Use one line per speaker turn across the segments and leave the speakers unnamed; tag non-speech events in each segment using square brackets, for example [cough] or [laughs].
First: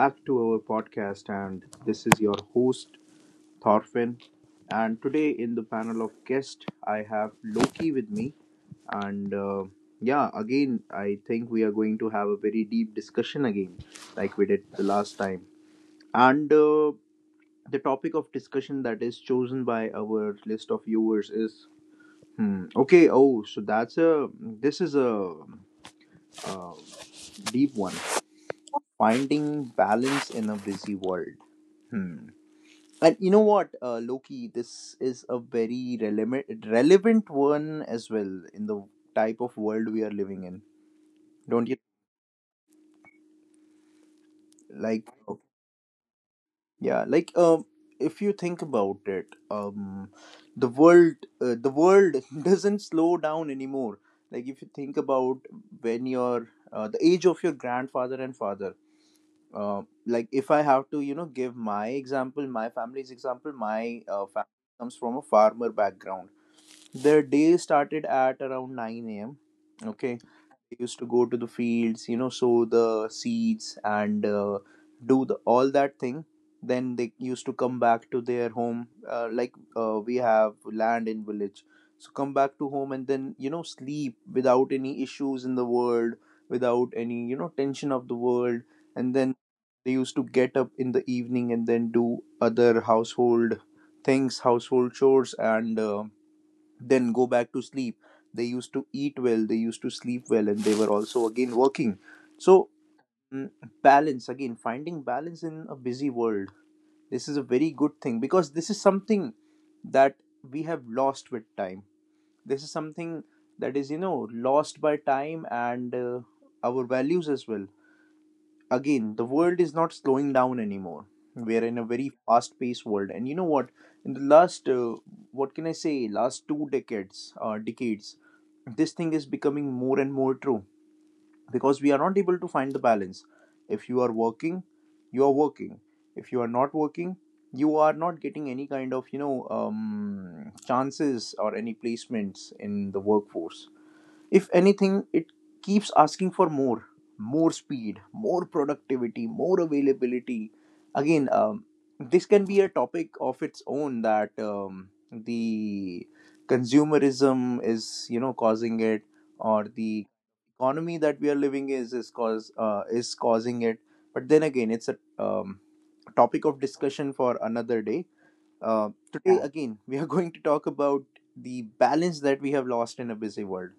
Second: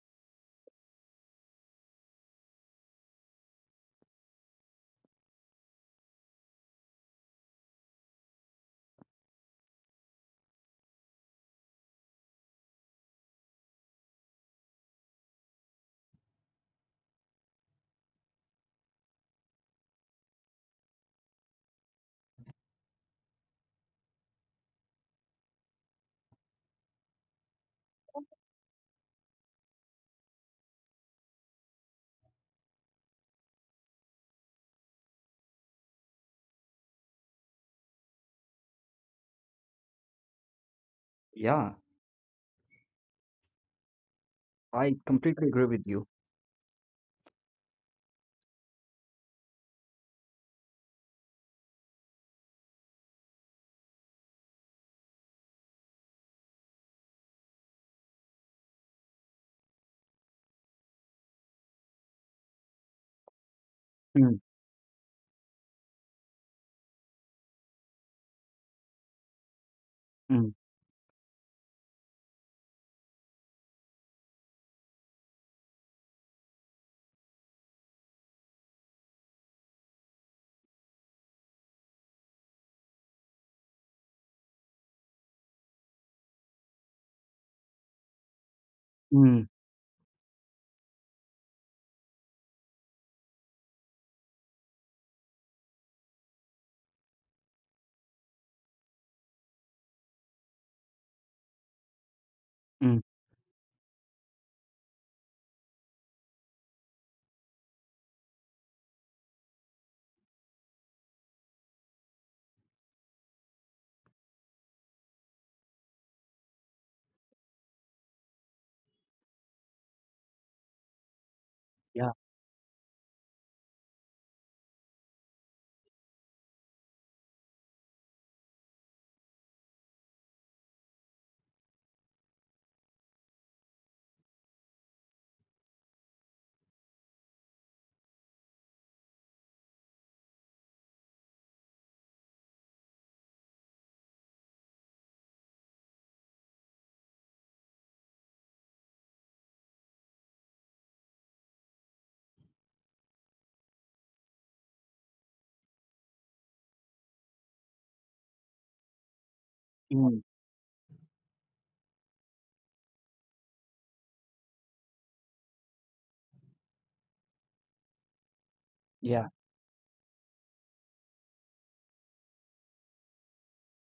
back to our podcast. And this is your host, Thorfinn. And today, in the panel of guests, I have Loki with me. And yeah, again, I think we are going to have a very deep discussion again, like we did the last time. And the topic of discussion that is chosen by our list of viewers is hmm, okay. Oh, so that's a this is a uh, deep one. Finding balance in a busy world. Hmm. And you know what, Loki, this is a very relevant one as well in the type of world we are living in. Don't
Yeah,
you
I
like?
completely agree with you.
Yeah, like if you think about it, the world the world [laughs] doesn't slow down anymore. Like if you think about when your the age of your grandfather and father like if I have to, you know, give my example, my family's example, my
Mm,
family comes from a farmer background. Their day started at around 9 a.m. Okay,
mm,
they used to go to the fields, you know, sow the seeds and do the, all that thing. Then they used to come back to their home, we have land in village. So come back to home and then, you know, sleep without any issues in the world, without any, you know, tension of the world. And then
mm,
they used to get up in the evening and then do other household things, household chores and. Then go back to sleep. They used to eat well, they used to sleep well, and they were also again working. So,
mm,
mm, balance again, finding balance in a busy world. This is a very good thing because this is something that we have lost with time. This is something that is, you know, lost by time and our values as well. Again, the world is not slowing down anymore. We are in a
yeah,
very fast-paced world, and you know what? In the last, what can I say, last two decades, this thing is becoming more and more true because we are not able to find the balance. If you are working, you are working. If you are not working, you are not getting any kind of, you know, chances or any placements in the workforce. If anything, it keeps asking for more, more speed, more productivity, more availability. Again, this can be a topic of its own that the consumerism is, you know, causing it, or the
mm,
economy that we are living is causing it. But then again, it's a topic of discussion for another day.
yeah.
Today, yeah, again, we are [laughs] going to talk about the balance that we have lost in a busy world.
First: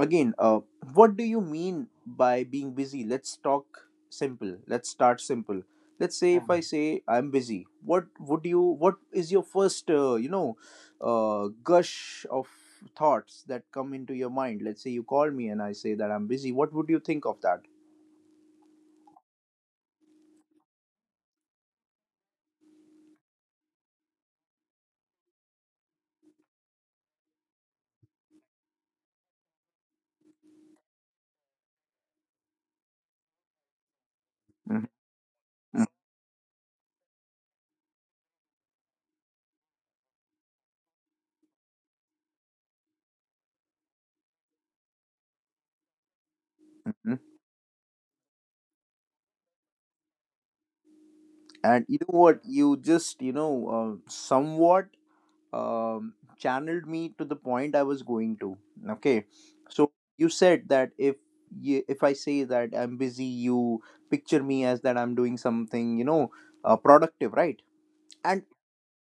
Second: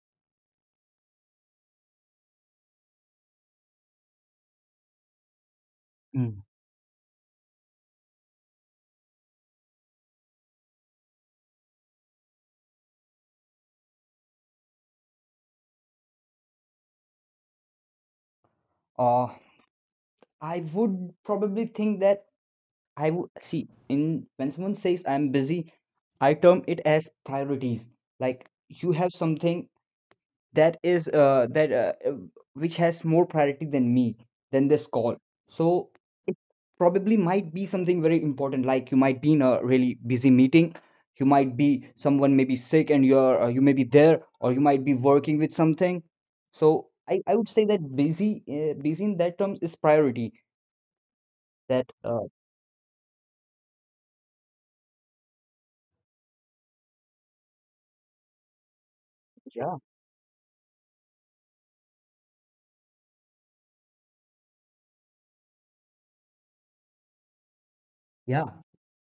Again, what do you mean by being busy? Let's talk simple. Let's start simple. Let's say
Mm.
if I say I'm busy, what would you? What is your first, gush of thoughts that come into your mind? Let's say you call me and I say that I'm busy. What would you think of that?
Uh, I would probably think that I would see in when someone says I'm busy, I term it as priorities. Like you have something that is that which has more priority than me than
Mhm.
this call, so it probably might be something very important. Like you might be in a really busy meeting, you might be someone may be sick and you may be there, or you might be working with something. so
Mhm.
i, I would say that busy in that terms is priority.
And
That
you know what? You just somewhat um, channeled me to the point I was going to. Okay,
Yeah,
so you said that if I say that I'm busy, you picture me as that I'm doing something, you know, productive, right? And
yeah.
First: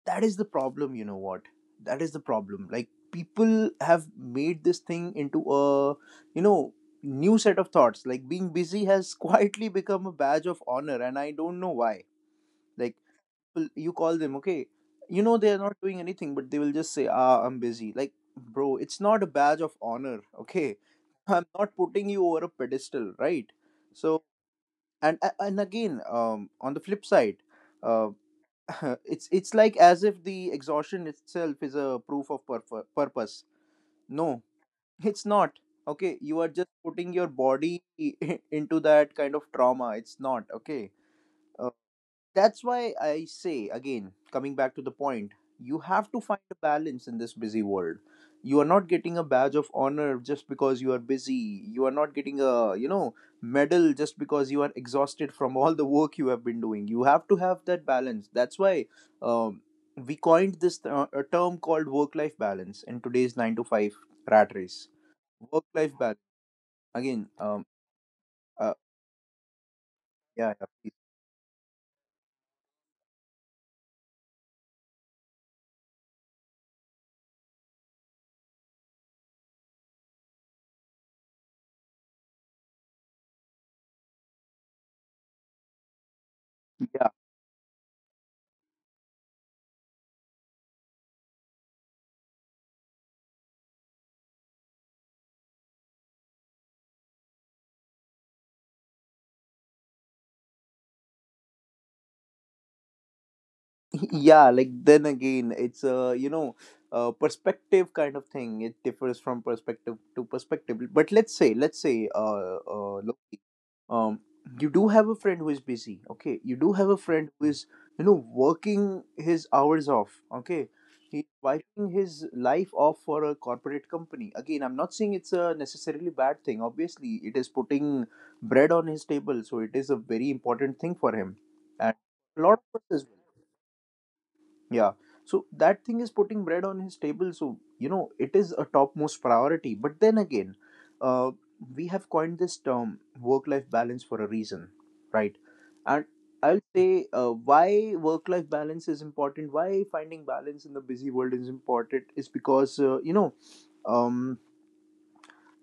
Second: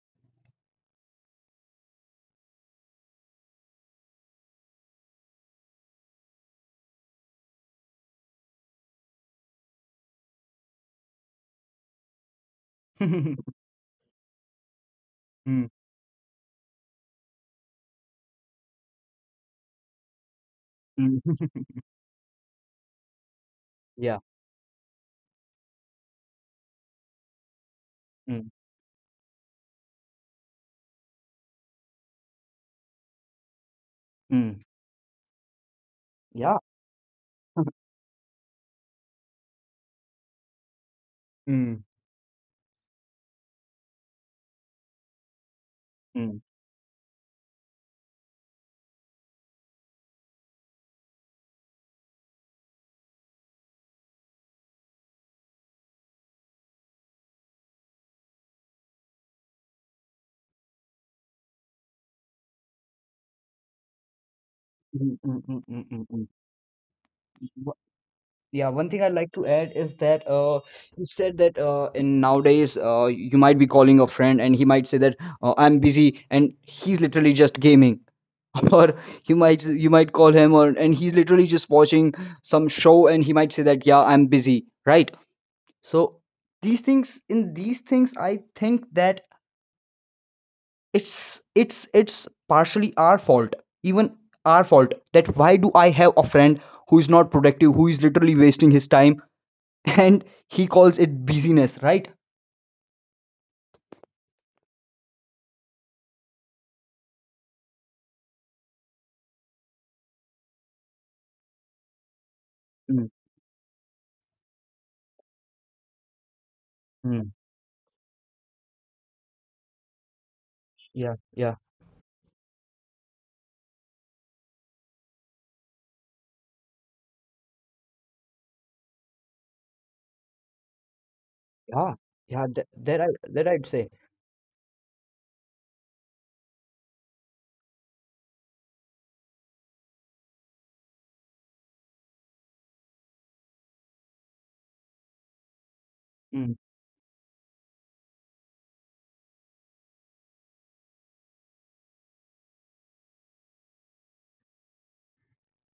that is the problem. You know what? That is the problem. Like people have made this thing into a, you know, new set of thoughts. Like being busy has [laughs] quietly become a badge of honor, and I don't know why. Like
[laughs]
people, you call them, okay, you know they are
Mm,
not doing anything, but they will just say, ah, I'm busy. Like, bro, it's not a badge of honor, okay?
mm.
[laughs] I'm not
[laughs]
putting you over a pedestal, right?
yeah
So and again, on the flip side, uh
mm,
[laughs] it's like as if the exhaustion itself is a proof of purpose. No,
mm,
[laughs] it's not, okay? You are
yeah.
just putting your
[laughs]
body [laughs] into that kind of trauma. It's not okay.
Mm,
That's why I say, again, coming back to the point, you have to
mm,
find a balance in this busy world. You are not getting a badge of honor just because you are busy. You are not getting a, you know, medal just because you are exhausted from all the work you have been doing. You have to have that balance. That's why um, we coined this a term called work life balance in today's 9 to 5 rat race.
mm, mm, mm,
Work
mm,
life
mm,
balance.
mm,
Again,
mm. Yeah,
uh,
one thing I'd like to add is that
yeah, yeah,
you
please.
said that in nowadays you might be calling a friend and he might say that I'm busy and he's literally just gaming, [laughs] or you might call him, or and he's literally just watching some show and he might say that yeah, I'm busy, right? So these
Yeah.
things in these things I think that it's it's partially our fault, even our fault. That why do I have a friend who is not productive, who is literally wasting his time, [laughs] and he calls it busyness, right?
Yeah, like then again, it's a, you know, perspective kind of thing. It differs from perspective to perspective. But let's say
Mm,
Loki, um you do have a friend who is busy, okay? You do have a
mm,
friend who is, you know, working his hours off, okay?
yeah,
He's
yeah,
wiping his life off for a corporate company. Again, I'm not saying it's a necessarily bad thing. Obviously, it is putting bread on his table, so it is a very important thing for him.
yeah,
And
yeah.
a lot
That,
of
that
us
I
as,
that I'd say.
yeah. So that thing is putting bread on his table. So, you know, it is a topmost priority. But then again, uh, we have coined this term work life balance for a reason, right? And
Mm,
I'll say why work life balance is important, why finding balance in the busy world is important is because, um,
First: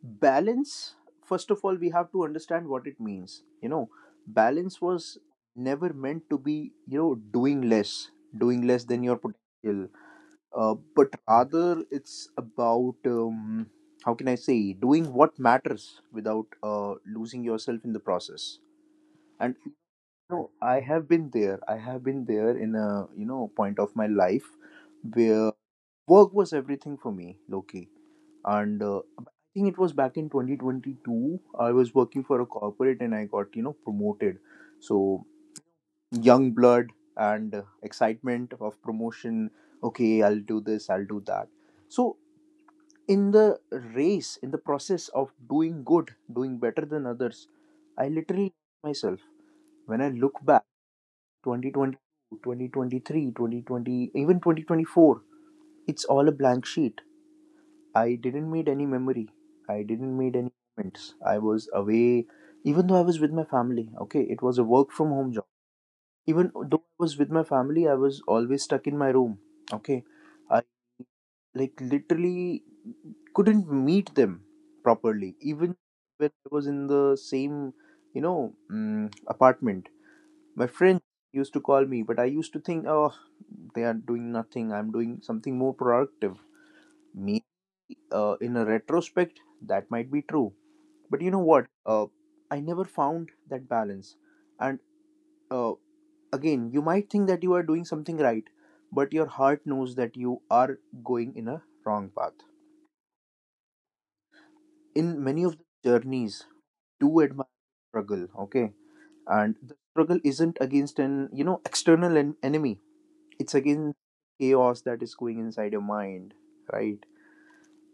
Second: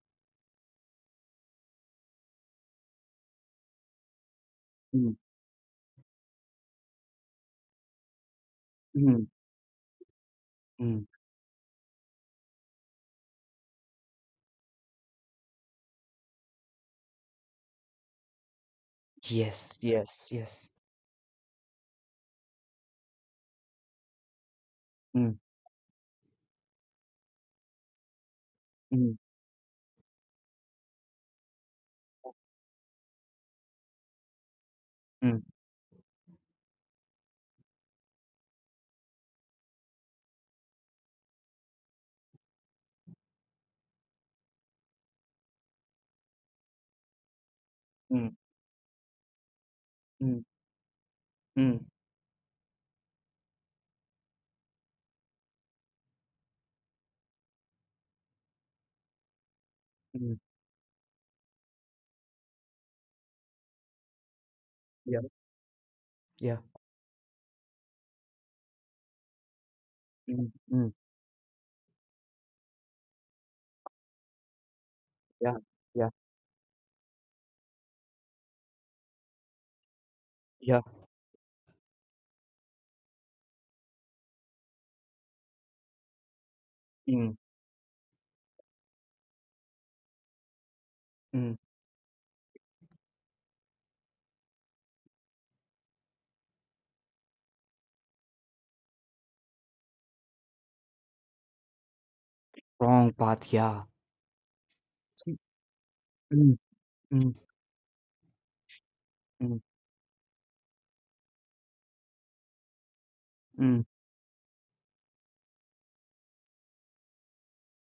balance, first of all, we have to understand what it means. You know, balance
mm,
was never meant to be, you know, doing less than your
mm,
potential,
mm.
but rather it's about, how can I say, doing what matters without losing yourself in the process. And you
Yes, yes,
know,
yes.
I have been there. I have been there in a, you know, point of my life
Mm,
where work was everything for me, Loki. And
mm,
I think it was back in 2022. I was working for a corporate and I got, you know, promoted. So
mm,
young blood and excitement of promotion. Okay, I'll do this. I'll do that. So in the race, in the process of doing good, doing better than others, I
mm,
literally ask myself, when I
mm,
look back, twenty
mm,
twenty, 2023, 2020, even 2024, it's all a blank sheet. I didn't made any memory. I didn't
mm.
made any moments. I was away. Even though I was with my family, okay, it was a work from
Yeah,
home job. Even
yeah,
though I was with my family, I was always stuck in my room, okay?
mm,
I,
mm,
like, literally couldn't meet them properly
yeah,
even
yeah,
when I was in the same, you know, apartment. My
yeah.
friends used to call me, but I used to think, oh, they are doing nothing, I'm doing something more productive
Mm,
me. In a retrospect, that might be true, but you know
mm.
what, uh, I never found that balance. And uh, again, you might think that you are doing something right, but your heart knows that you are going in a wrong path.
Wrong path, yeah.
In
See,
many of the journeys,
Mm,
do
mm,
admire struggle, okay? And
mm,
the struggle isn't against an, you know, external enemy. It's
mm.
against chaos that is going inside your mind, right?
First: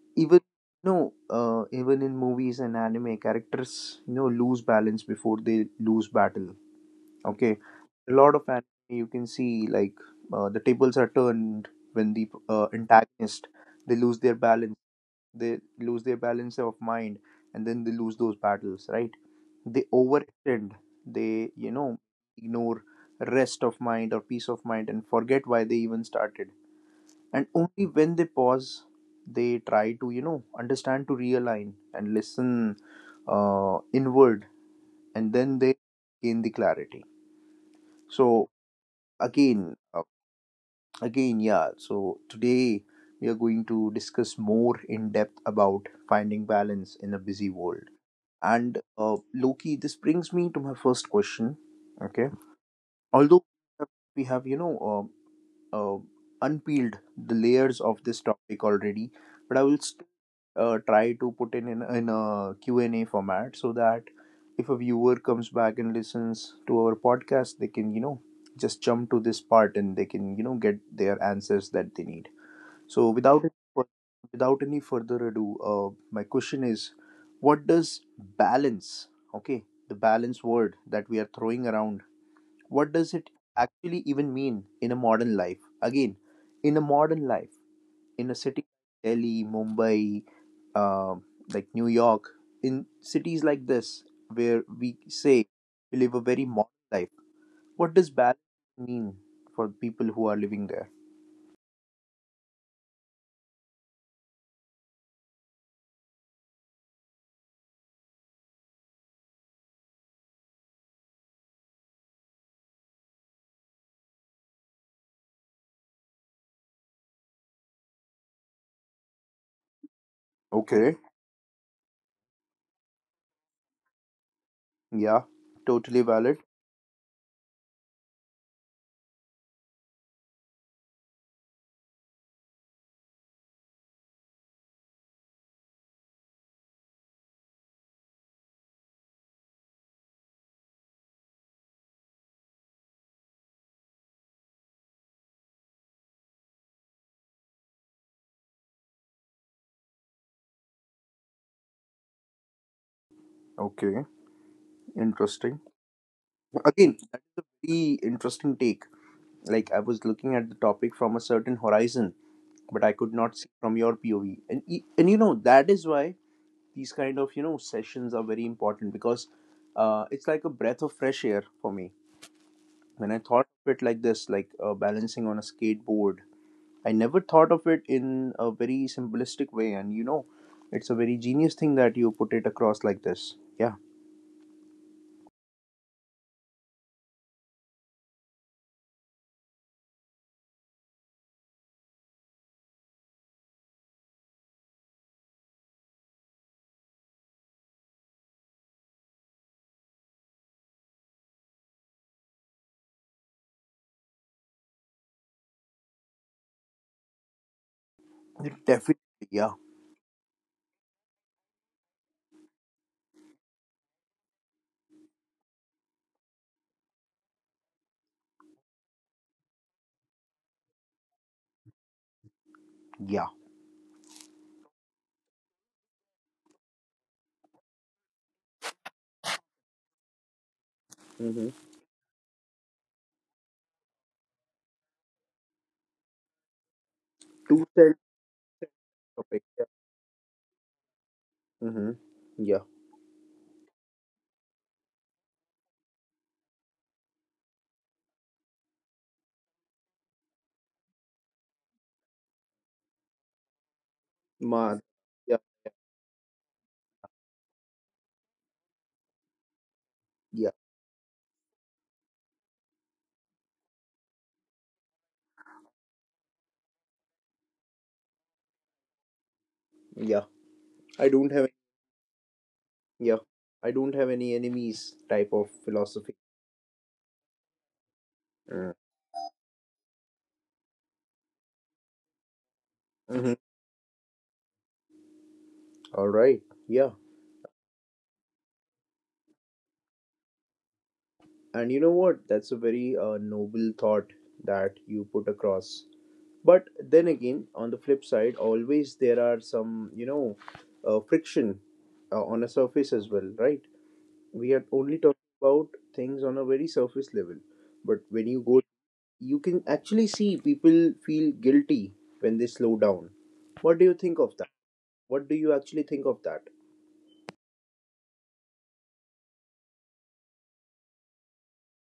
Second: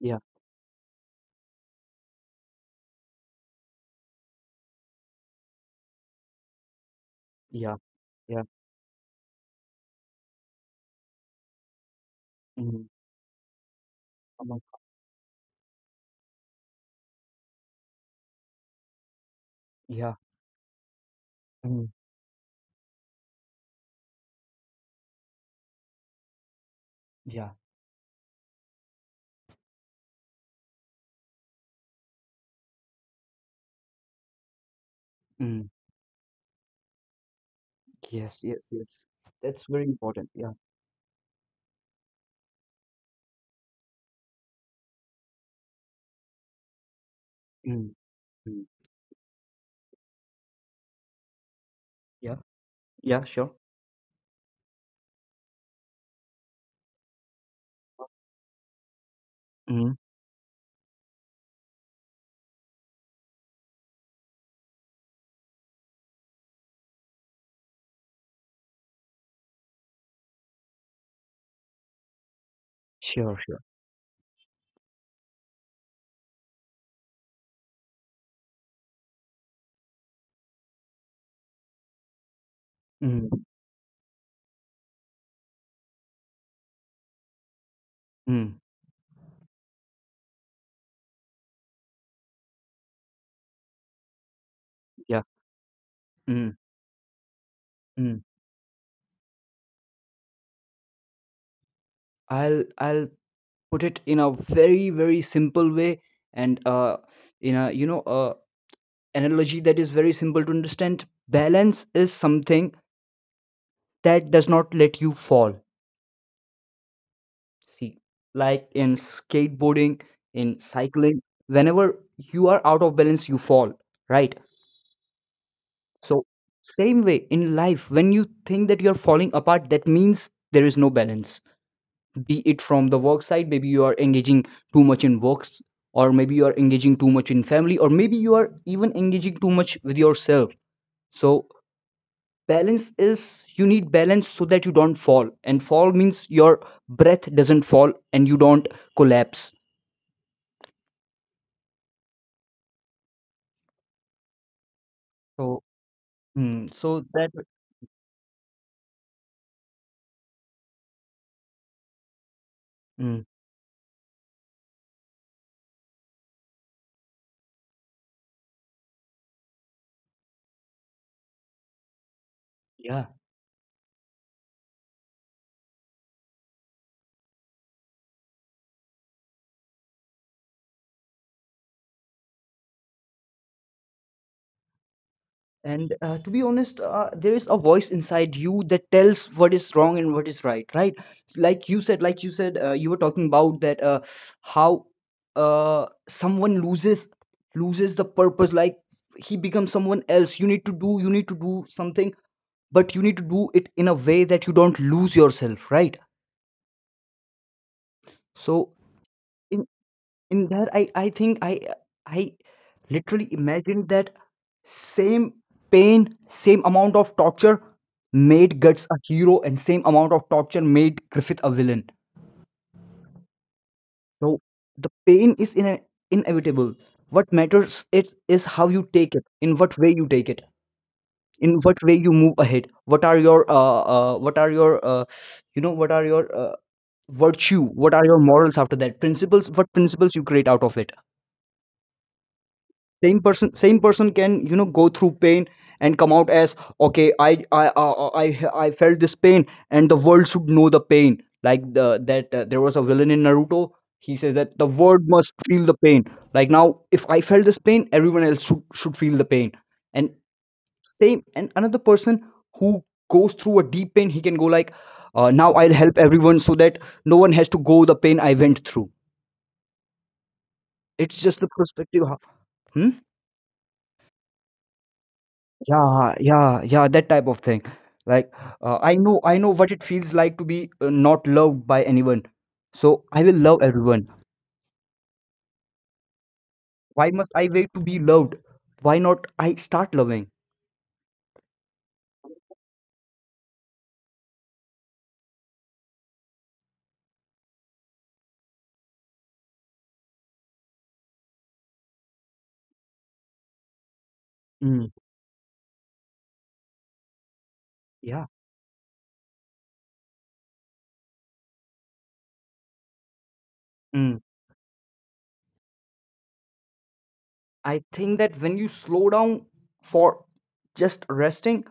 yeah,
Even no, even in movies and anime, characters, you know, lose balance before they lose battle, okay?
yeah,
A lot of
yeah.
anime you can see, like, the tables are turned when the
Mm,
antagonist, they lose their
come on.
balance, they lose their balance of mind, and then they lose those battles, right? They
Yeah,
overextend, they, you
mm,
know, ignore rest of mind or peace of mind and forget why they even started. And
yeah,
only when they pause, they try to, you know, understand, to realign and listen inward, and then
mm.
they gain the clarity.
Yes,
So
yes, yes. That's
again,
very
uh,
important. Yeah.
again yeah, so today we are going to discuss more in depth about finding balance in a busy world.
Mm, mm.
And Loki, this brings me to my first question. Okay,
Yeah. Yeah,
although
sure.
we have, you know, uh, unpeeled the layers of this topic already, but I will
Mm,
still try to put in a Q&A format so that if a viewer comes back and listens to our podcast, they can, you know, just jump to this part and they can, you know, get their answers that they need. So
sure,
without
sure.
any without any further ado, my question is, what does balance, okay, the balance word that we are throwing around, what does it
Mm,
actually even mean in a modern life? Again, in a modern life, in a
mm,
city like Delhi, Mumbai, um, like New York, in cities like this, where we
yeah,
say we live a very
mm,
modern life, what does
mm.
balance mean for people who are living there?
I'll put it in a very very simple way, and in a analogy that is very simple to understand. Balance is something that does not let you fall. See, like in skateboarding, in
Okay.
cycling, whenever you are out of balance, you fall, right?
Yeah, totally
So
valid.
same way in life, when you think that you are falling apart, that means there is no balance. Be it from the work side, maybe you are engaging too much in works, or maybe you are engaging too much in family, or maybe you are even engaging too much with yourself. So balance is, you need balance so that you don't fall, and fall means your breath doesn't fall and you don't collapse.
Okay. Interesting.
So
Again,
so
that's
that
a very interesting take. Like, I was looking at the topic from a certain horizon, but I could
mm,
not see from your POV. And you know that is why these kind of sessions are very important because it's like a breath of fresh air for me.
yeah
When I thought of it like this, like balancing on a skateboard, I never thought of it in a very simplistic way. And you know, it's a very genius thing that you put it across like this. Yeah,
and to be honest, there is a voice inside you that tells what is wrong and what is right, right? Like you said, you were talking about that how someone loses the purpose, like he becomes someone else. You need to do something, but you need to do it in a way that you don't lose yourself, right?
it
So
definitely. Yeah,
in that, I think I literally imagined that same pain, same amount of torture made Guts a hero, and same amount of torture made Griffith a villain.
yeah.
So the pain is in inevitable. What matters it is how you take it, in what way you take it,
Mm-hmm.
in what way you move ahead. What are your what are your you know what are your
Two
virtue,
cent
what are your morals after that,
topic.
principles,
Yeah.
what principles you create out of it.
Mm-hmm. Yeah.
Same person can, you know, go through pain and come out as okay. I i, I felt this pain, and the world should know the pain. Like the that there was a villain in Naruto. He says
Ma.
that the world
Yeah.
must feel the pain. Like now, if I felt this pain, everyone else should feel the pain. And
Yeah.
same, and another person who goes through a deep pain, he can go like, now I'll help everyone so that no one has to go the pain I went through.
Yeah. I don't
It's
have.
just the perspective. Hmm?
Yeah, I don't have any enemies type of philosophy.
Yeah, yeah, yeah, that type of thing. Like, I know what it feels like to be not loved by anyone. So
Mm-hmm.
I will love everyone.
All right. Yeah.
Why must I wait to be loved? Why not I start loving?
And you know what? That's a very noble thought that you put across. But then again, on the flip side, always there are some, you know, friction on a surface as well, right? We are only
Mm,
talking about things on a very surface level. But when you
yeah.
go, you can actually see people feel guilty when they slow down. What do you think
Mm.
of that? What do you actually think of that?
I think that when you slow down for just resting,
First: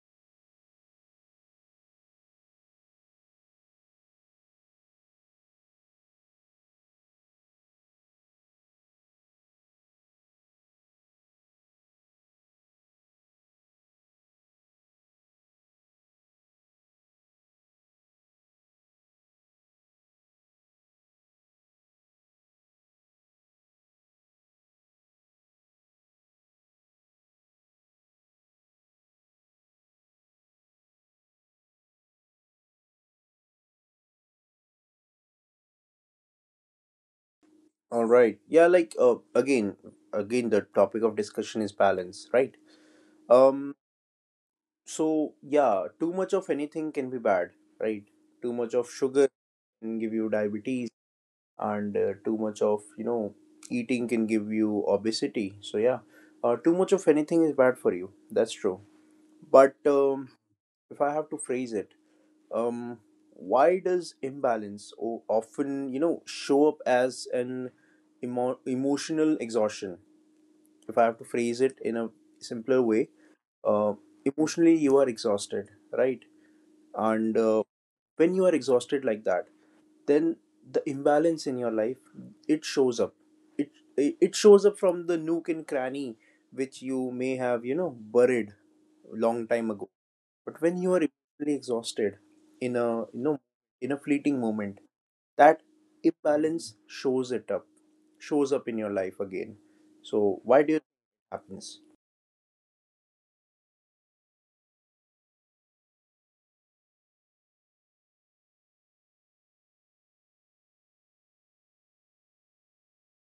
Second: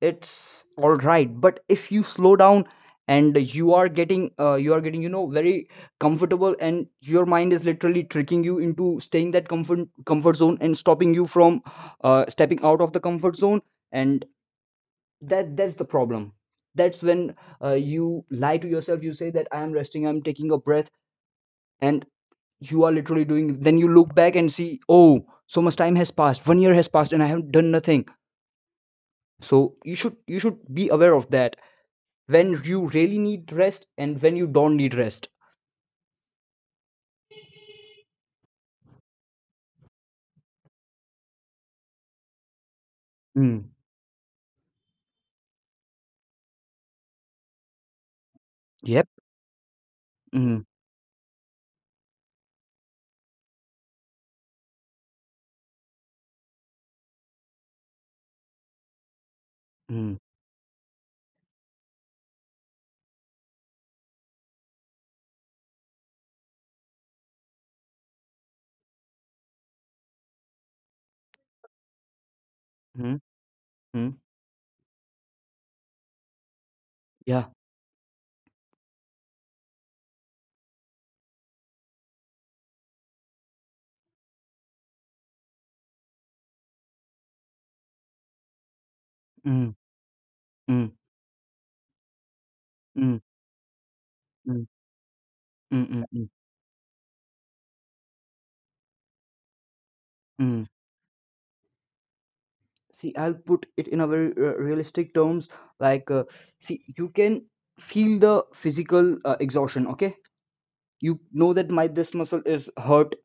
it's all right. But if you slow down and you are getting you are getting, you know, very comfortable, and your mind is literally tricking you into staying that comfort zone and stopping you from stepping out of the comfort zone, and that's the problem. That's when you lie to yourself, you say that I am resting, I'm taking a breath, and you are literally doing, then you look back and see, oh, so much time has passed, 1 year has passed, and I haven't done nothing. So you should be aware of that, when you really need rest and when you don't need rest.
All right. Yeah, like again, again, the topic of discussion is balance, right?
Mm.
Um. So yeah, too much of anything can be bad, right? Too much of
Yep.
sugar can give you
Mm.
diabetes, and too much of eating can give you obesity. So yeah, too much of anything is bad for you. That's true. But
Mm.
um, if I have to phrase it, um, why does imbalance often show up as an emotional exhaustion? If I have to phrase it in a simpler way,
Mm.
uh,
Mm.
emotionally you are exhausted, right? And
Yeah.
when you are exhausted like that, then the imbalance in your life it shows up. It it shows up from the nook and cranny which you may have buried long time
Mm.
ago. But when
Mm.
you are emotionally exhausted in a
Mm.
you know in a fleeting
Mm.
moment, that
Mm. Mm. Mm.
imbalance shows it up, shows up in your life again. So
Mm.
why do you think it happens?
See, I'll put it in a very realistic terms. Like, see, you can feel the physical exhaustion. Okay, you know that my this muscle is hurt.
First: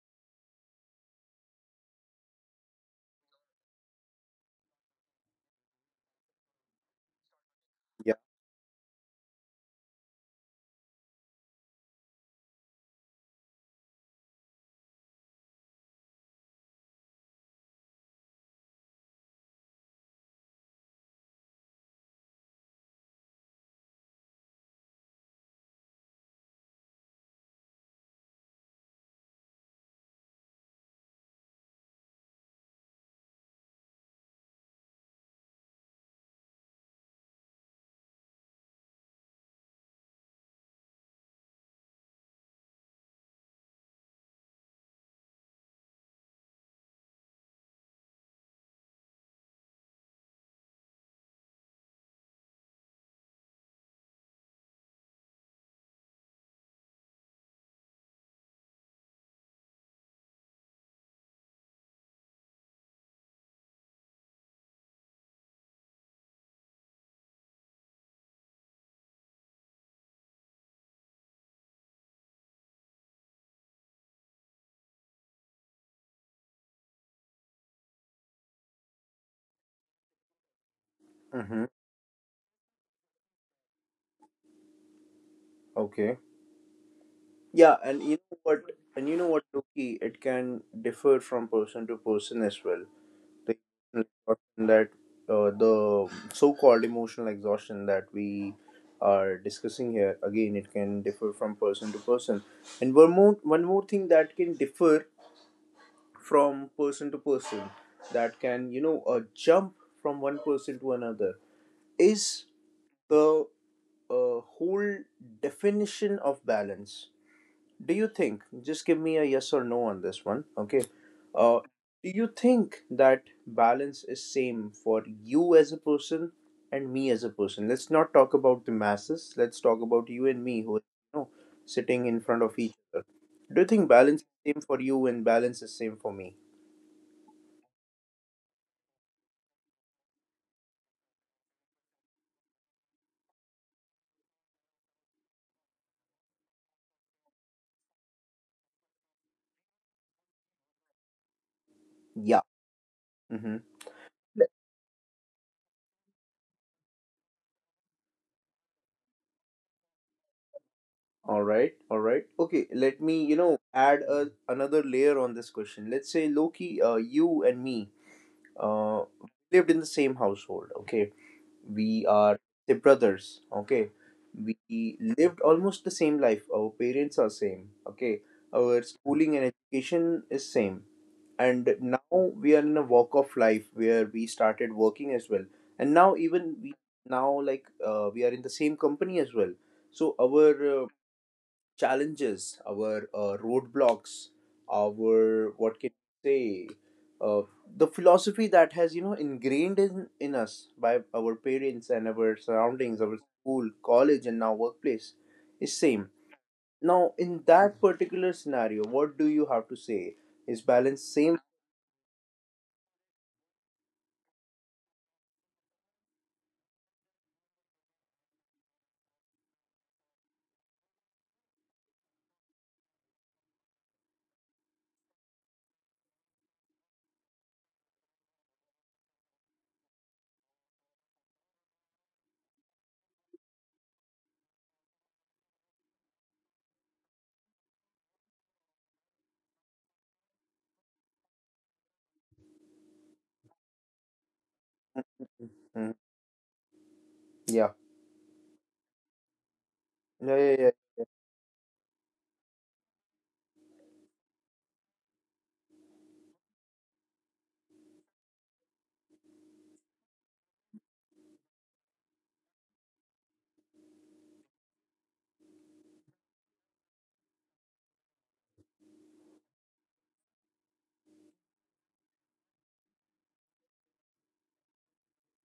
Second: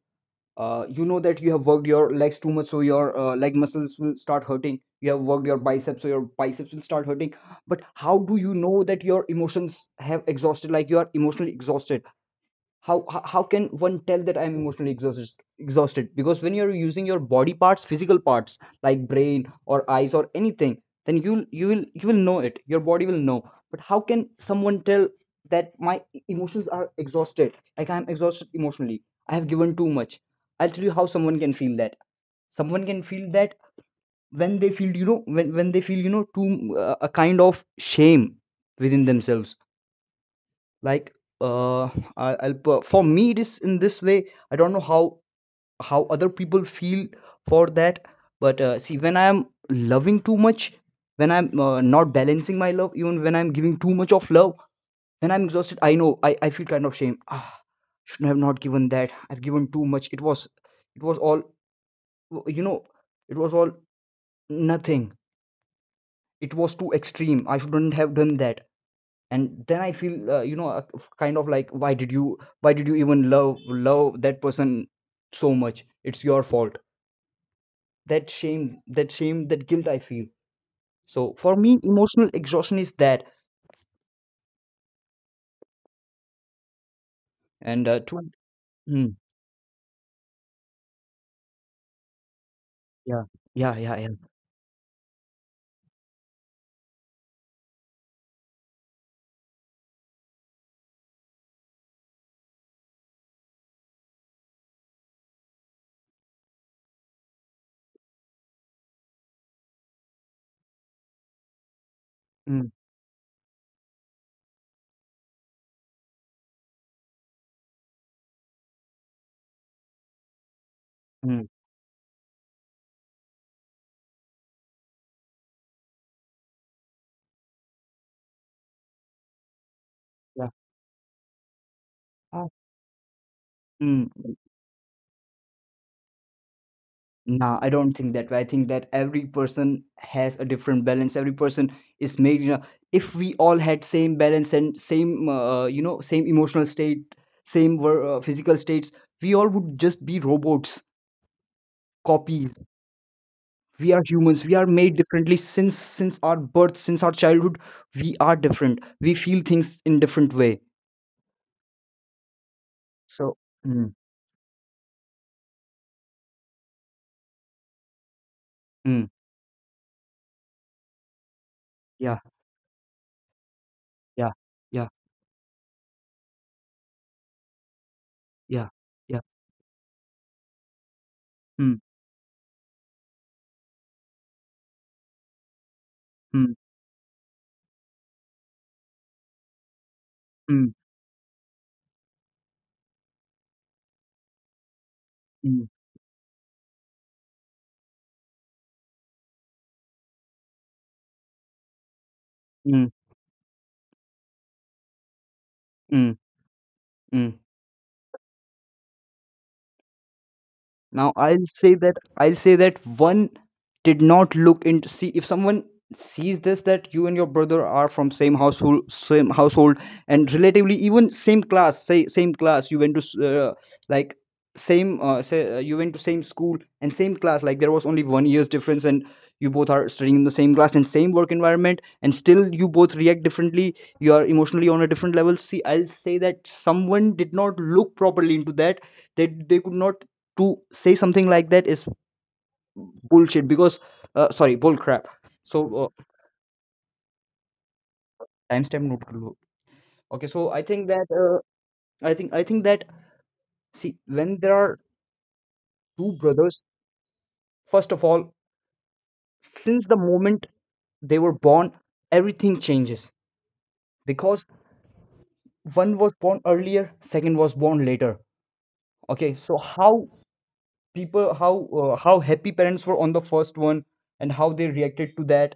You know that you have worked your legs too much, so your leg muscles will start hurting. You have worked your biceps, so your biceps will start hurting. But how do you know that your emotions have exhausted, like you are emotionally exhausted? How can one tell that I'm emotionally exhausted? Because when you're using your body parts, physical parts, like brain or eyes or anything, then you will you will you will know it, your body will know. But how can someone tell that my emotions are exhausted, like I'm exhausted emotionally, I have given too much? I'll tell you how someone can feel that. Someone can feel that when they feel, you know, when they feel, you know, too a kind of shame within themselves. Like uh for me it is in this way, I don't know how other people feel for that. But see, when I'm loving too much, when I'm not balancing my love, even when I'm giving too much of love, when I'm exhausted, I know I feel kind of shame. Ah, shouldn't have not given that, I've given too much. It was, it was all, you know, it was all nothing, it was too extreme, I shouldn't have done that. And then I feel kind of like, why did you, why did you even love, love that person so much? It's your fault. That shame, that shame, that guilt I feel. So for
Mm-hmm.
me, emotional exhaustion is that.
Okay. Yeah,
And
and you know what? And
mm,
you know what, Loki? It can differ from person to person as well.
yeah,
The
yeah, yeah,
emotional
yeah,
exhaustion that the so-called emotional exhaustion that we are discussing here, again, it can differ from person to person. And one more, thing that can differ from person to person, that can jump from one person to another, is
mm,
the whole definition of balance. Do you think, just give me a yes or no on this one, okay?
mm,
uh do you think that balance is same for you as a person and me as a person? Let's not talk about the masses, let's talk about you and
yeah.
me, who is you know sitting in front
Ah,
of each. Do you think
mm.
balance is same for you and balance is same for me?
Nah, I don't think that way. I think that every person has a different balance. Every person is made, you know, if we all had same balance and same, you know, same emotional state, same physical states, we all would just be robots,
Yeah.
copies.
Mm-hmm.
We are humans. We are made differently since our birth, since our childhood. We are different. We feel things in different way.
All right, all right, okay, let me
So,
you know
mm,
add another layer on this question. Let's say, Loki, you and me
mm,
uh lived in the same household, okay? We
yeah,
are the brothers, okay?
yeah, yeah,
We lived almost the same life, our parents are same, okay?
yeah,
Our
yeah.
schooling and education is same.
Mm,
And now we are in a walk of life where we started working as well, and now
mm,
even we now like we are in the same company as well. So
mm,
our challenges, our roadblocks, our
mm,
what can you say, uh, the philosophy that has you know ingrained in us by our parents and our
mm,
surroundings, our school, college, and now workplace is same.
mm,
Now,
mm.
in that particular scenario, what do you have to say? Is balance
Now
same?
I'll say that, one did not look into, see, if someone sees this, that you and your brother are from same household, same household, and relatively even same class, say same class, you went to s- like same say you went to same school and same class, like there was only 1 year's difference, and you both are studying in the same class and same work environment, and still you both react differently, you are emotionally on a different level. See, I'll say that someone did not look properly into that, they could not. To say something like that is bullshit, because, sorry, bull crap. So
Mhm. Yeah.
timestamp not clue. Okay,
Yeah,
so I
yeah,
think that
yeah.
I think that, see, when there are two brothers, first of all, since the moment they were born, everything changes, because one was born earlier, second was born later. Okay, so how people, how happy parents were on the first one, and how they reacted to that.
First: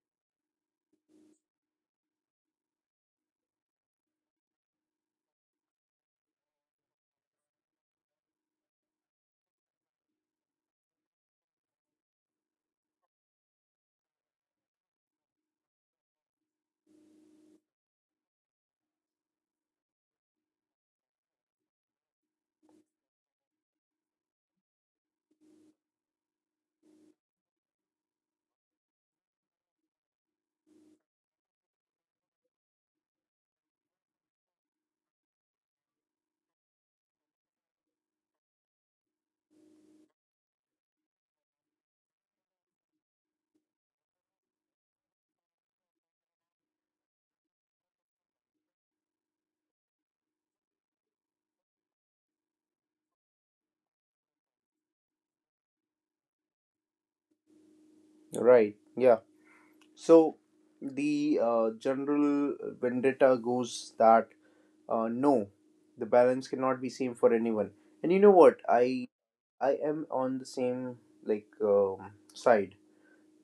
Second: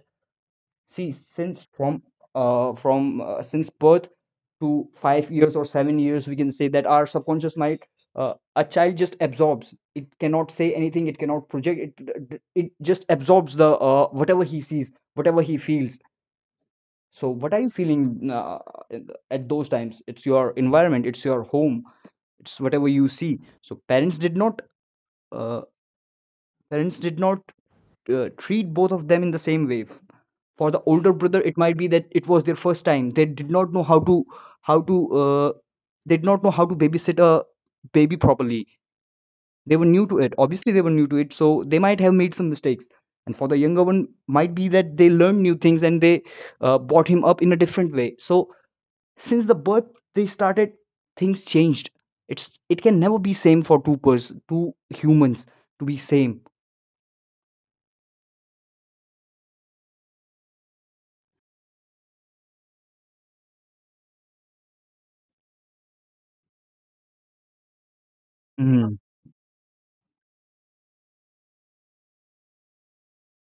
See, since from since birth to 5 years or 7 years, we can say that our subconscious mind, a child just absorbs. It cannot say anything. It cannot project. It just absorbs the whatever he sees, whatever he feels. So, what are you feeling at those times? It's your environment. It's your home. It's whatever you see. So, parents did not. Uh, parents did not treat both of them in the same way. For the older brother, it might be that it was their first time, they did not know how to, how to uh, they did not know how to babysit a baby properly, they were new to it, obviously they were new to it, so they might have made some mistakes. And for the younger one, might be that they learned new things and they brought him up in a different way. So since the birth, they started, things changed. It can never be same for two person, two humans to be same.
Right. Yeah. So the general vendetta goes that no, the balance cannot be same for anyone. And you know what,
Mm.
I am on the same like side.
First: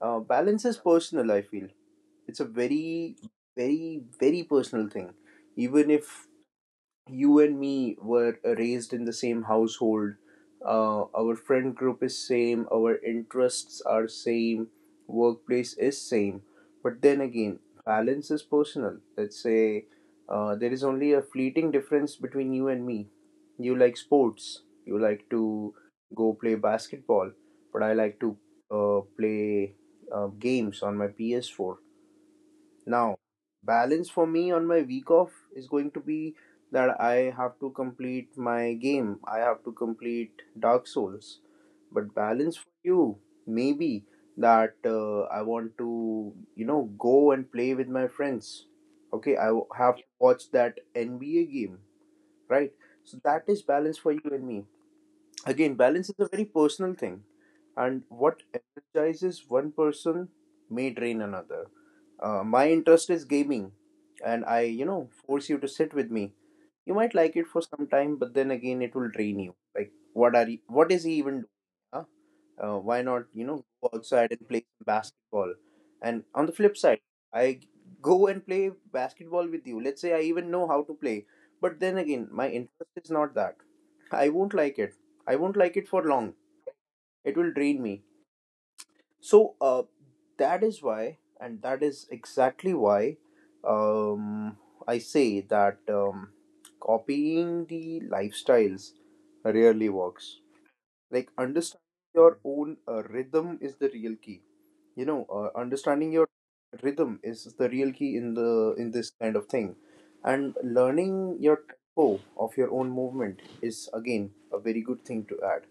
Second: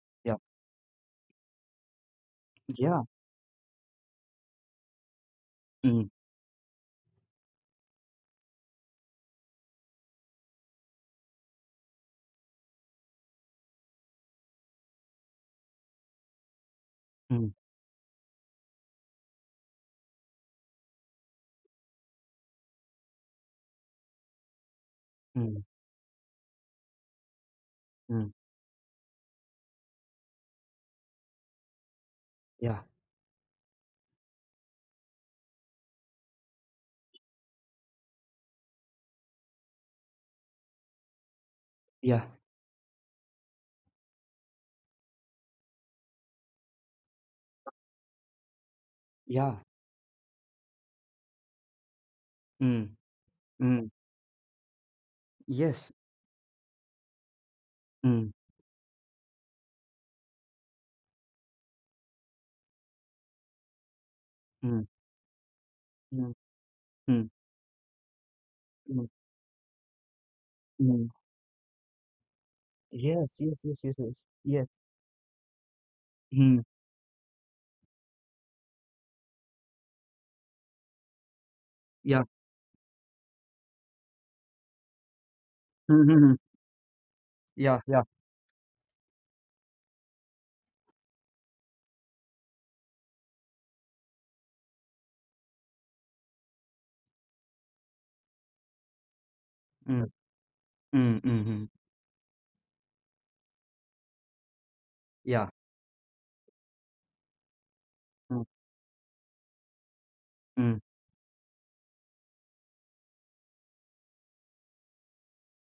yeah
Balance is personal, I feel. It's a
yeah
very very very personal thing. Even
mm,
if you and me were raised in the same household, our friend group is same, our interests are same, workplace is same, but then
mm,
again, balance is personal. Let's say there is only a fleeting difference between you and me. You like sports, you like
mm,
to go play basketball, but I like
mm.
to play games on my PS4.
yeah
Now, balance for me on my week off is going to be that I have to complete my game. I have to complete Dark Souls. But
yeah
balance for you, maybe that I want to, you know, go and play with my friends. Okay,
Yeah.
have to watch that NBA game, right?
Mm.
So that is
Mm.
balance for you and me. Again,
Yes.
balance is a very personal thing, and
Mm.
what energizes one person may drain another. My interest is gaming, and I, you
Mm.
know, force you to sit with me.
Mm.
You might
Mm.
like it for some time, but then again, it will
Mm.
drain you. Like, what is he
Mm.
even doing? Huh? Why not,
Yes.
you know,
Yes. Yes.
go
Yes. Yes.
outside and play
Yes.
basketball? And on the
Mm.
flip side, I go and play basketball with you. Let's say I even know how to play, but then again,
Yeah.
my interest is not that. I won't like it. I won't like it for long.
Mm-hmm.
It will drain
Yeah.
me.
Yeah.
So that is why, and that is exactly why um, I say that copying the lifestyles rarely
Mm.
works.
Mm.
Like
Mm-hmm.
understanding your own rhythm is the real key. You know,
Yeah.
understanding your rhythm is the real key in
Mm.
the in this kind of thing, and
Mm.
learning your tempo of your own movement is again a very good thing to add.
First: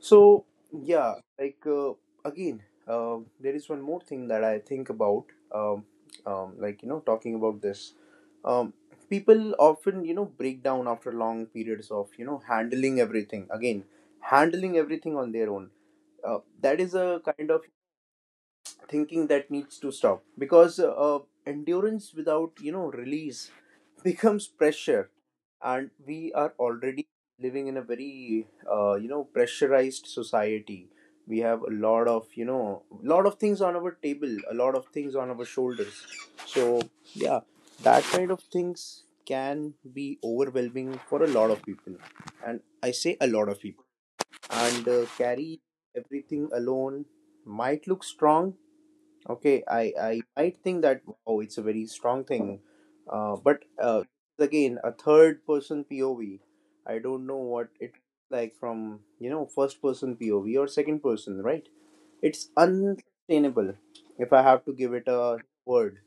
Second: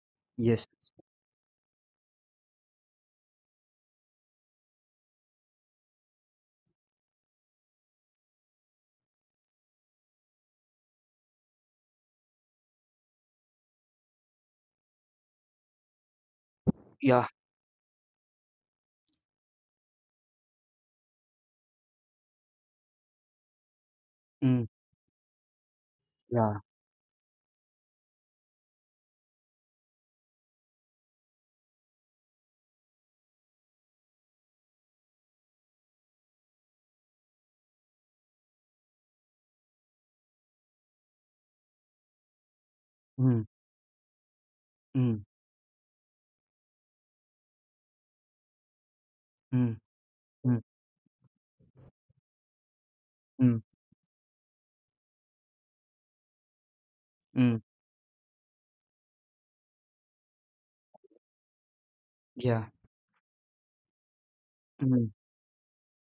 So
Yes.
yeah, like again, there is one more thing that I think about. Um, like you know, talking about this, um, people often you know break down after long periods of you know handling everything. Again, handling everything on their own. That is a
Yeah.
kind of thinking that needs to stop because endurance without you know release becomes
Mm.
pressure, and we are
Yeah.
already living in a very you know pressurized society. We have a lot of you know lot of things on our table, a lot of things on our shoulders. So yeah, that kind of things can be overwhelming for a lot of people, and I say a lot
Mm.
of people. And
Mm.
carry everything alone might look strong. Okay,
Mm.
I might
Mm.
think that wow, it's a very strong thing, uh,
Mm.
but uh, again, a third person POV. I don't know
Mm.
what it like from you know first person POV or second person, right? It's
Yeah.
unsustainable if I have to give it
Mm.
a word.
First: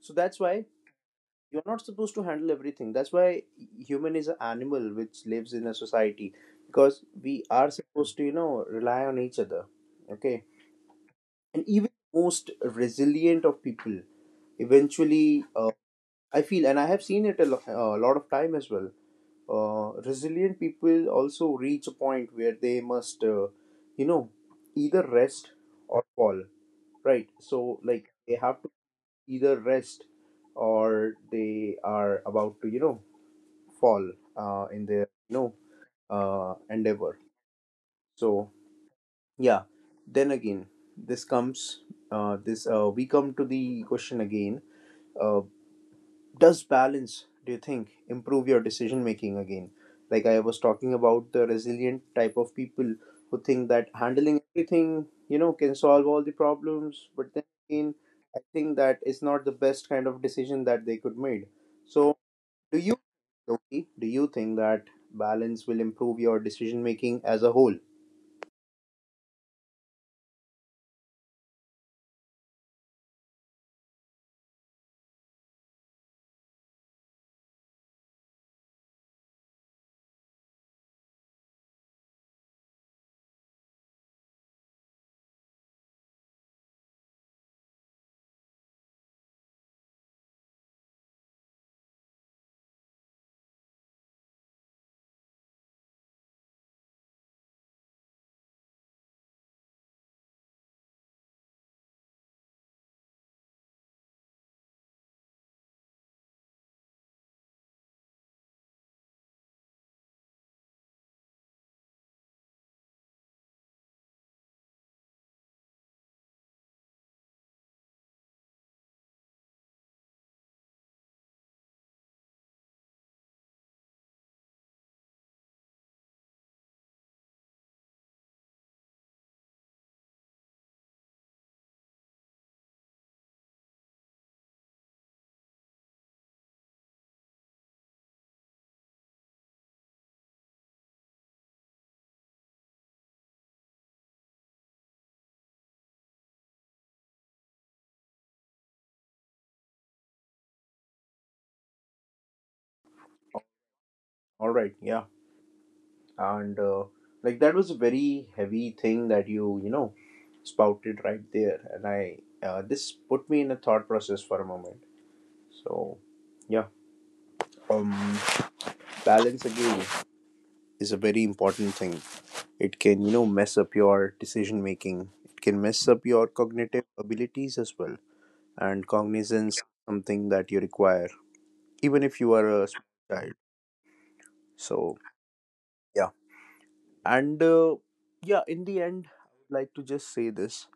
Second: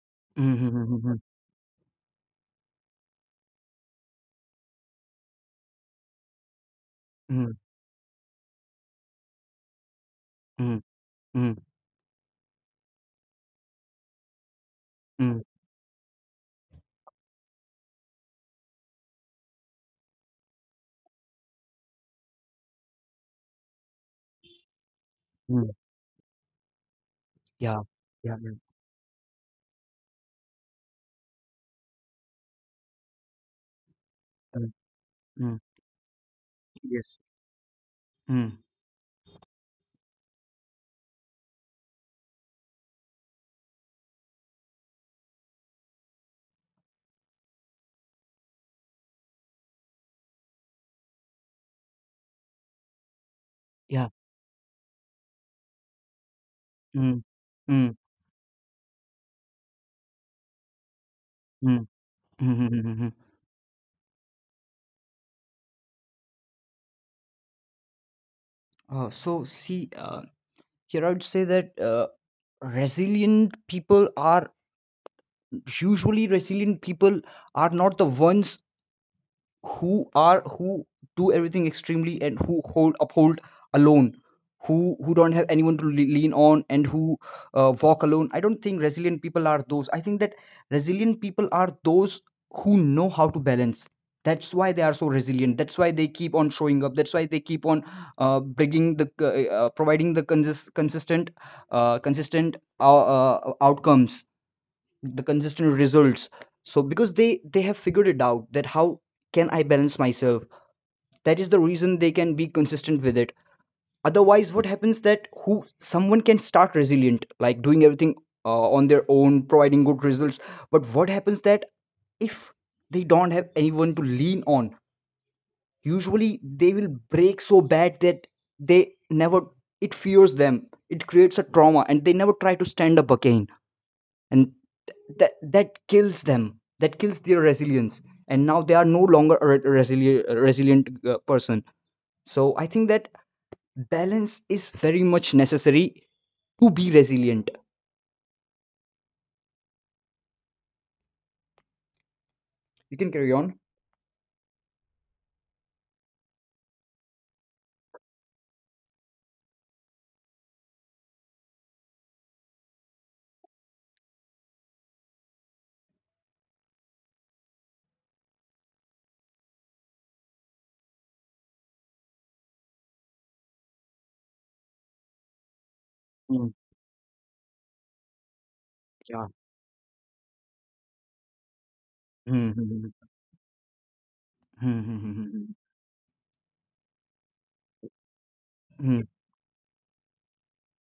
So that's why
Mm-hmm.
you're not supposed to handle everything. That's why human is an animal which lives in a society, because we
Mm.
are supposed to you know rely on each other. Okay,
Mm. Mm.
and even most resilient of people
Mm.
eventually I feel, and I have seen it a lot of time as well, resilient people also reach a point where they must you know either rest
Mm.
or fall, right? So
Yeah.
like
Yeah.
they
Yeah.
have to either rest or they are about to you know fall
Mm.
in their you know
Mm. Yes.
endeavor. So
Mm.
yeah, then again, this comes this we come to the question again. Uh, does balance, do you think, improve your decision making? Again, like I was talking about the resilient type of people who think that
Yeah.
handling everything you know can solve all the problems,
Mm.
but then
Mm.
again, I think that it's not the best kind of decision that they could made.
Mm.
So do you,
Mm-hmm.
Loki, do you think that balance will improve your decision making as a whole?
Uh, so see, uh, Here I would say that resilient people are, usually resilient people are not the ones who do everything extremely, and who hold uphold alone, who don't have anyone to lean on, and who walk alone. I don't think resilient people are those. I think that resilient people are those who know how to balance. That's why they are so resilient, that's why they keep on showing up, that's why they keep on bringing the, providing the consistent, outcomes, the consistent results. So because they have figured it out that how can I balance myself, that is the reason they can be consistent with it. Otherwise, what happens that, who, someone can start resilient, like doing everything on their own, providing good results, but what happens that if they don't have anyone to lean on, usually they will break so bad that they never, it fears them, it creates a trauma, and they never try to stand up again. And that kills them, that kills their resilience, and now they are no longer a resilient person. So I think that balance is very much necessary to be resilient, you can carry on.
All right, yeah. And like that was a very heavy thing that you know spouted right there, and I this put me in a thought process for a moment. So yeah, um balance again is a very important thing. It can you know mess up your decision making, it can mess up your
Mm,
cognitive abilities as well, and
yeah
cognizance is something that you require even if you
Hmm,
are a
hmm, hmm,
small child.
hmm, hmm,
So
hmm, hmm, hmm,
yeah, and yeah, in the
hmm,
end I would like to just say this.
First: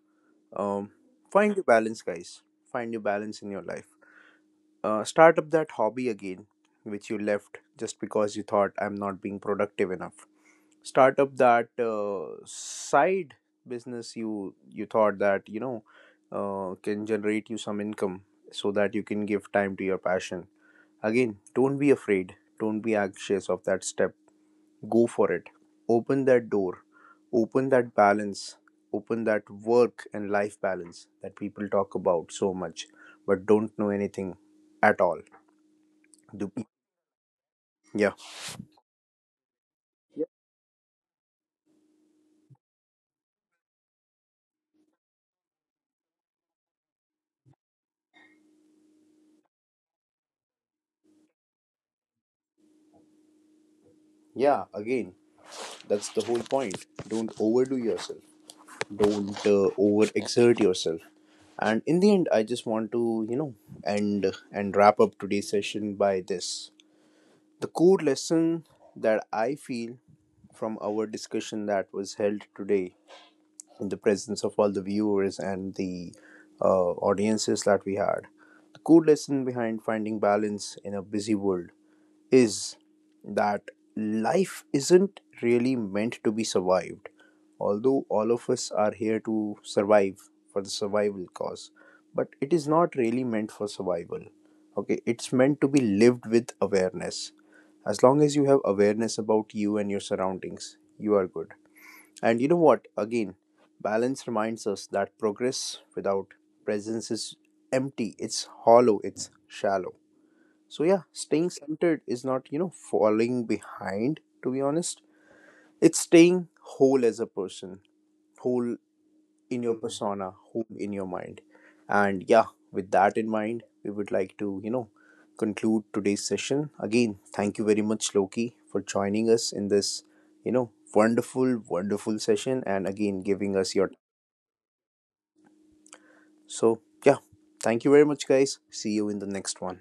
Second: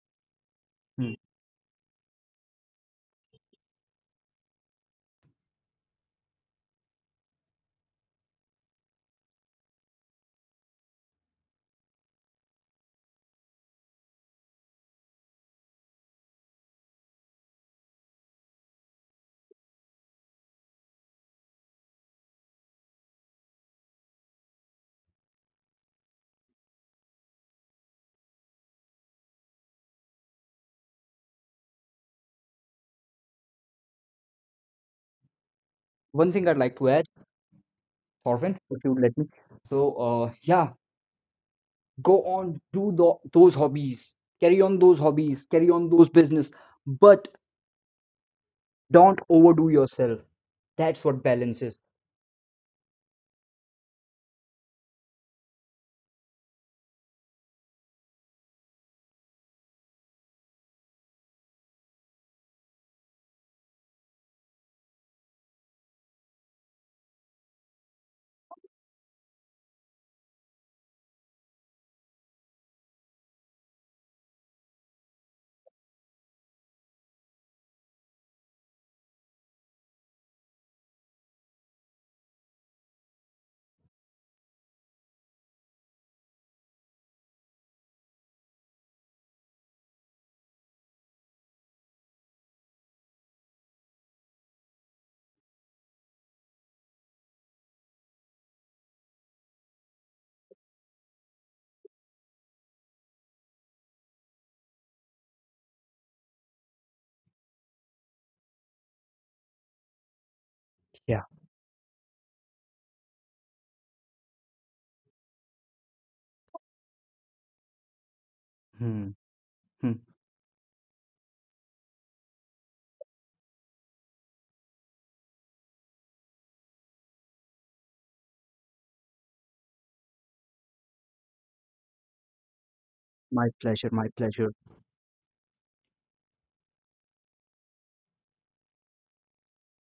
Um,
hmm.
Find your balance, guys. Find your balance in your life. Start up that hobby again, which you left just because you thought I'm not being productive enough. Start up that side business you you thought that you know can generate you some income so that you can give time to your passion. Again, don't be afraid. Don't be anxious of that step. Go for it. Open that door. Open that balance. Open that work and life balance that people talk about so much but don't know anything at all.
One thing
Do,
I'd like to add,
yeah.
Corvin, if you would let me. So yeah, go on, do the, those hobbies, carry on those hobbies, carry on those business, but don't overdo yourself. That's what balance is.
Yeah, again, that's the whole point. Don't overdo yourself. Don't overexert yourself. And in the end, I just want to, you know, end and wrap up today's session by this. The core lesson that I feel from our discussion that was held today in the presence of all the viewers and the audiences that we had. The core lesson behind finding balance in a busy world is that life isn't really meant to be survived, although all of us are here to survive for the survival cause, but it is not really meant for survival. Okay, it's meant to be lived with awareness. As long as you have awareness about you and your surroundings, you are good. And you know what? Again, balance reminds us that progress without presence is empty, it's hollow, it's shallow. So, yeah,
Yeah.
staying centered is not, you know, falling behind, to be honest. It's staying whole as a person, whole
Hmm,
in your
hmm.
persona, home in your mind. And yeah, with that in mind, we would like to, you know, conclude today's session. Again, thank you very much, Loki, for joining us in this, you know, wonderful, wonderful session, and again
My
giving us
pleasure,
your.
my pleasure.
So, yeah, thank you very much, guys. See you in the next one.